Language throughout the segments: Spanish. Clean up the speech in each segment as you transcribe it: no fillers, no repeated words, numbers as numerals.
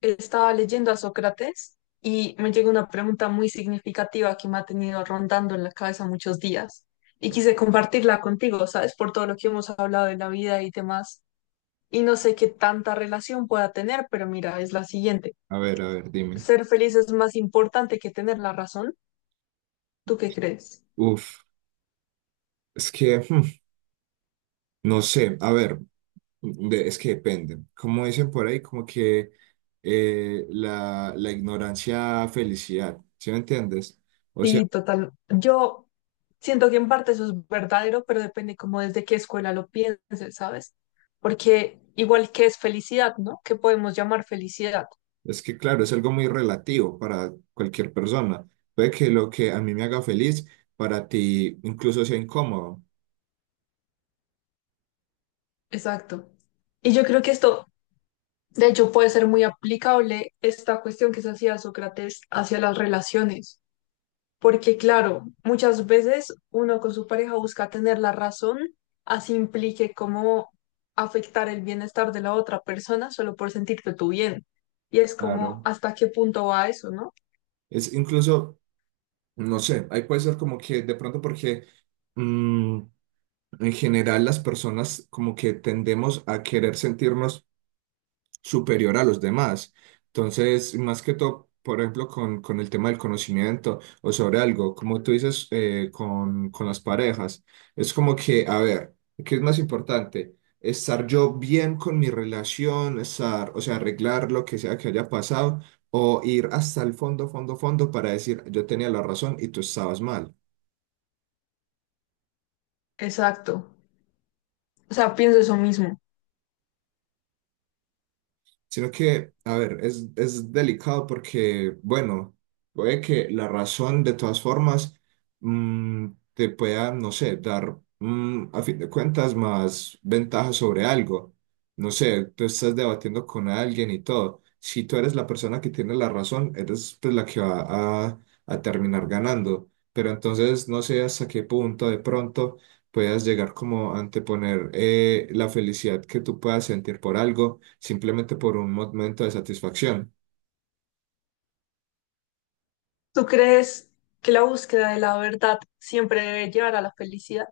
Estaba leyendo a Sócrates y me llegó una pregunta muy significativa que me ha tenido rondando en la cabeza muchos días y quise compartirla contigo, ¿sabes? Por todo lo que hemos hablado de la vida y demás. Y no sé qué tanta relación pueda tener, pero mira, es la siguiente. A ver, dime. ¿Ser feliz es más importante que tener la razón? ¿Tú qué crees? Uf, es que, no sé, a ver, es que depende. Como dicen por ahí, como que la ignorancia, felicidad, ¿sí me entiendes? O Sí, sea, total. Yo siento que en parte eso es verdadero, pero depende como desde qué escuela lo pienses, ¿sabes? Porque igual que es felicidad, ¿no? ¿Qué podemos llamar felicidad? es que claro, es algo muy relativo para cualquier persona. Puede que lo que a mí me haga feliz, para ti incluso sea incómodo. Exacto. Y yo creo que esto, de hecho, puede ser muy aplicable esta cuestión que se hacía Sócrates hacia las relaciones, porque claro, muchas veces uno con su pareja busca tener la razón, así implique cómo afectar el bienestar de la otra persona solo por sentirte tú bien. Y es como, Claro. ¿hasta qué punto va eso, no? Es incluso, no sé, ahí puede ser como que de pronto mm, en general, las personas como que tendemos a querer sentirnos superior a los demás. Entonces, más que todo, por ejemplo, con el tema del conocimiento o sobre algo, como tú dices, con las parejas, es como que, a ver, ¿qué es más importante? Estar yo bien con mi relación, estar, o sea, arreglar lo que sea que haya pasado, o ir hasta el fondo, fondo, fondo para decir, yo tenía la razón y tú estabas mal. Exacto. O sea, pienso eso mismo. Sino que, a ver, es delicado porque, bueno, puede que la razón de todas formas mm, te pueda, no sé, dar, a fin de cuentas, más ventajas sobre algo. No sé, tú estás debatiendo con alguien y todo. Si tú eres la persona que tiene la razón, eres, pues, la que va a terminar ganando. Pero entonces no sé hasta qué punto de pronto puedas llegar como a anteponer la felicidad que tú puedas sentir por algo simplemente por un momento de satisfacción. ¿Tú crees que la búsqueda de la verdad siempre debe llevar a la felicidad,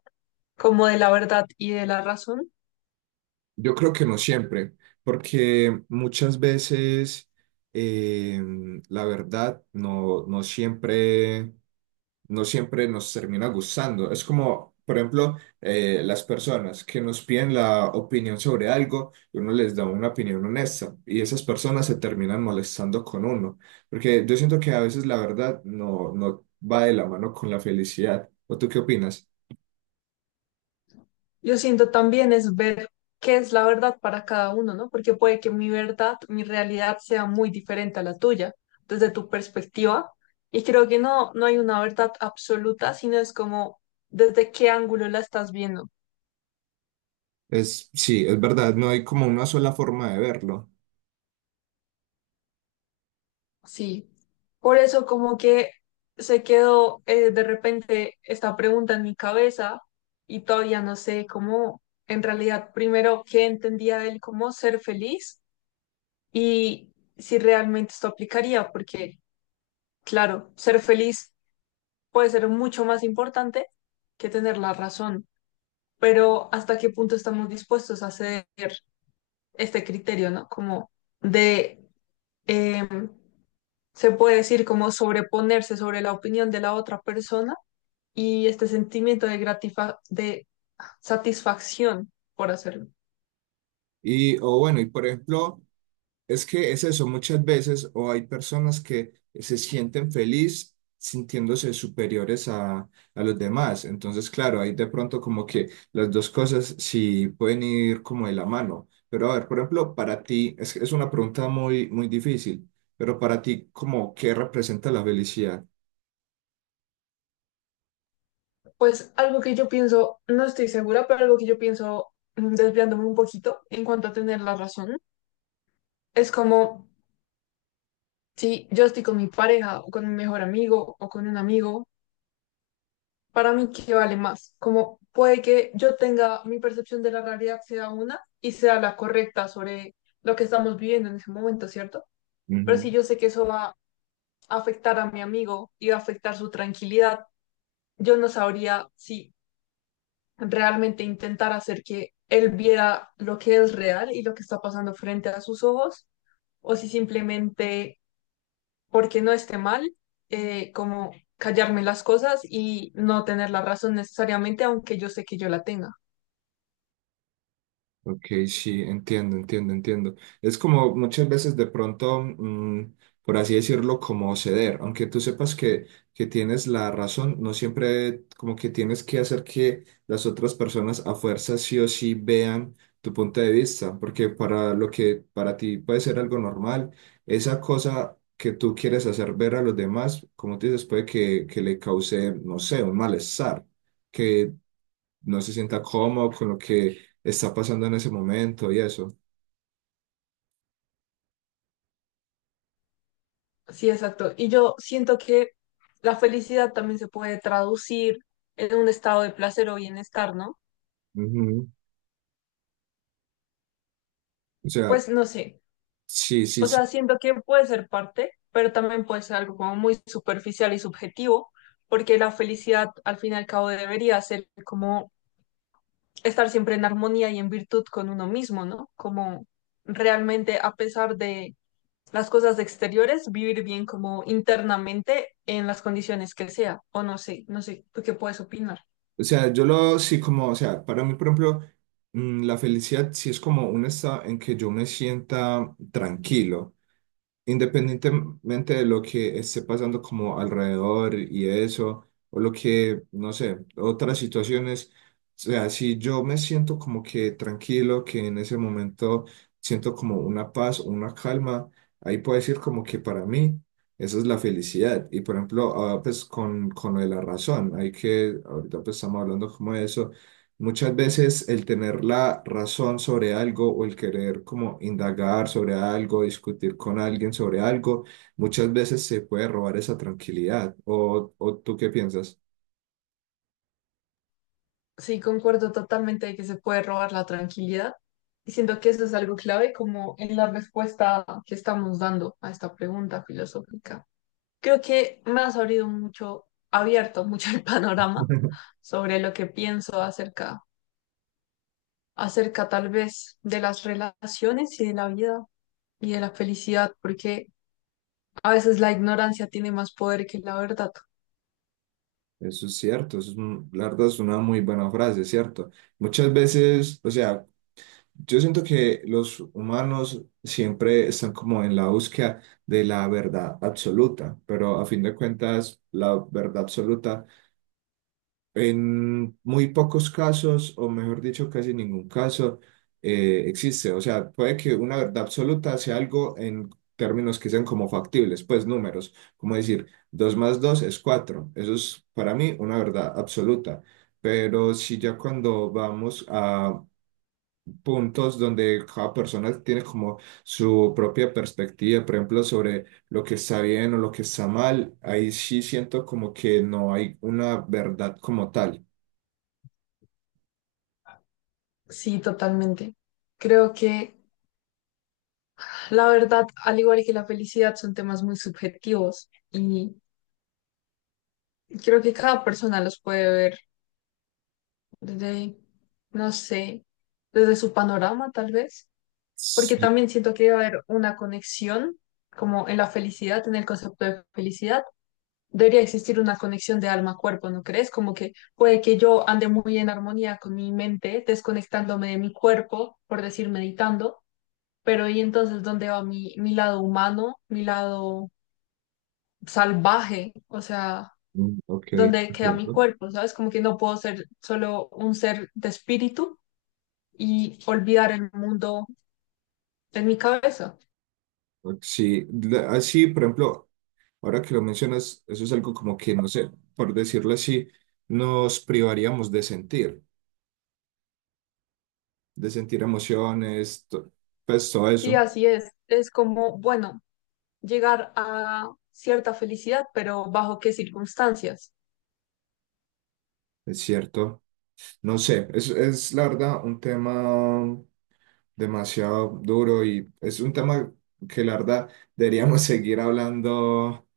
como de la verdad y de la razón? Yo creo que no siempre, porque muchas veces eh, la verdad no siempre nos termina gustando. Es como, por ejemplo, las personas que nos piden la opinión sobre algo, y uno les da una opinión honesta, y esas personas se terminan molestando con uno, porque yo siento que a veces la verdad no va de la mano con la felicidad. ¿O tú qué opinas? Yo siento también es ver qué es la verdad para cada uno, ¿no? Porque puede que mi verdad, mi realidad sea muy diferente a la tuya, desde tu perspectiva. Y creo que no, no hay una verdad absoluta, sino es como desde qué ángulo la estás viendo. Sí, es verdad, no hay como una sola forma de verlo. Sí. Por eso como que se quedó de repente esta pregunta en mi cabeza y todavía no sé cómo, en realidad, primero, qué entendía él como ser feliz y si realmente esto aplicaría, porque... Claro, ser feliz puede ser mucho más importante que tener la razón, pero ¿hasta qué punto estamos dispuestos a hacer este criterio, ¿no? Como de, eh, se puede decir, como sobreponerse sobre la opinión de la otra persona y este sentimiento de de satisfacción por hacerlo. Y, o bueno, y por ejemplo. Es que es eso, muchas veces, o hay personas que se sienten feliz sintiéndose superiores a los demás. Entonces, claro, ahí de pronto como que las dos cosas sí pueden ir como de la mano. Pero a ver, por ejemplo, para ti, es una pregunta muy, muy difícil, pero para ti, como, ¿qué representa la felicidad? Pues algo que yo pienso, no estoy segura, pero algo que yo pienso desviándome un poquito en cuanto a tener la razón, es como si yo estoy con mi pareja o con mi mejor amigo o con un amigo, para mí, ¿qué vale más? Como puede que yo tenga mi percepción de la realidad sea una y sea la correcta sobre lo que estamos viviendo en ese momento, ¿cierto? Pero si yo sé que eso va a afectar a mi amigo y va a afectar su tranquilidad, yo no sabría si realmente intentar hacer que él viera lo que es real y lo que está pasando frente a sus ojos o si simplemente porque no esté mal, como callarme las cosas y no tener la razón necesariamente, aunque yo sé que yo la tenga. Ok, sí, entiendo, entiendo, entiendo. Es como muchas veces de pronto, por así decirlo, como ceder, aunque tú sepas que tienes la razón, no siempre como que tienes que hacer que las otras personas a fuerza sí o sí vean tu punto de vista, porque para lo que para ti puede ser algo normal, esa cosa que tú quieres hacer ver a los demás, como te dices, puede que le cause, no sé, un malestar, que no se sienta cómodo con lo que está pasando en ese momento y eso. Sí, exacto. Y yo siento que la felicidad también se puede traducir en un estado de placer o bienestar, ¿no? Ujú. O sea, Pues no sé. sí, sí, O sí. sea, siento que puede ser parte, pero también puede ser algo como muy superficial y subjetivo, porque la felicidad al fin y al cabo debería ser como estar siempre en armonía y en virtud con uno mismo, ¿no? Como realmente a pesar de las cosas exteriores, vivir bien como internamente en las condiciones que sea, o no sé, no sé, ¿tú qué puedes opinar? O sea, yo lo sí como, o sea, para mí, por ejemplo, la felicidad sí es como un estado en que yo me sienta tranquilo, independientemente de lo que esté pasando como alrededor y eso, o lo que, no sé, otras situaciones. O sea, si yo me siento como que tranquilo, que en ese momento siento como una paz, una calma, ahí puedo decir como que para mí esa es la felicidad. Y por ejemplo, ahora pues con lo de la razón, hay que, ahorita pues estamos hablando como de eso. Muchas veces el tener la razón sobre algo o el querer como indagar sobre algo, discutir con alguien sobre algo, muchas veces se puede robar esa tranquilidad. ¿O tú qué piensas? Sí, concuerdo totalmente de que se puede robar la tranquilidad y siento que eso es algo clave como en la respuesta que estamos dando a esta pregunta filosófica. Creo que me has abrido mucho, abierto mucho el panorama sobre lo que pienso acerca, acerca tal vez de las relaciones y de la vida y de la felicidad, porque a veces la ignorancia tiene más poder que la verdad. Eso es cierto, eso es, la verdad es una muy buena frase, ¿cierto? Muchas veces, o sea, yo siento que los humanos siempre están como en la búsqueda de la verdad absoluta, pero a fin de cuentas, la verdad absoluta en muy pocos casos, o mejor dicho, casi ningún caso, existe. O sea, puede que una verdad absoluta sea algo en términos que sean como factibles, pues números, como decir, 2 más 2 es cuatro. Eso es para mí una verdad absoluta. Pero si ya cuando vamos a puntos donde cada persona tiene como su propia perspectiva, por ejemplo, sobre lo que está bien o lo que está mal, ahí sí siento como que no hay una verdad como tal. Sí, totalmente. Creo que la verdad, al igual que la felicidad, son temas muy subjetivos y creo que cada persona los puede ver desde, no sé, desde su panorama tal vez, porque Sí, también siento que debe haber una conexión como en la felicidad, en el concepto de felicidad debería existir una conexión de alma-cuerpo, ¿no crees? Como que puede que yo ande muy en armonía con mi mente, desconectándome de mi cuerpo, por decir, meditando, pero ¿y entonces dónde va mi lado humano, mi lado salvaje? O sea, ok, ¿dónde queda mi entiendo. cuerpo? ¿Sabes? Como que no puedo ser solo un ser de espíritu y olvidar el mundo en mi cabeza. Ok, sí, así, por ejemplo, ahora que lo mencionas, eso es algo como que, no sé, por decirlo así, nos privaríamos de sentir, emociones, pues todo Sí, eso, así es. Es como, bueno, llegar a cierta felicidad, pero ¿bajo qué circunstancias? es cierto. No sé, es la verdad un tema demasiado duro, y es un tema que la verdad deberíamos seguir hablando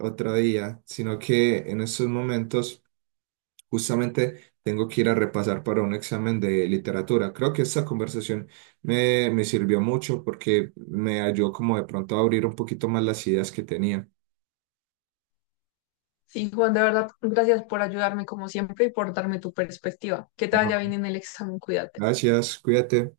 otro día, sino que en estos momentos, justamente tengo que ir a repasar para un examen de literatura. Creo que esta conversación me sirvió mucho porque me ayudó como de pronto a abrir un poquito más las ideas que tenía. Sí, Juan, de verdad, gracias por ayudarme como siempre y por darme tu perspectiva. Que te vaya bien No. en el examen, cuídate. Gracias, cuídate.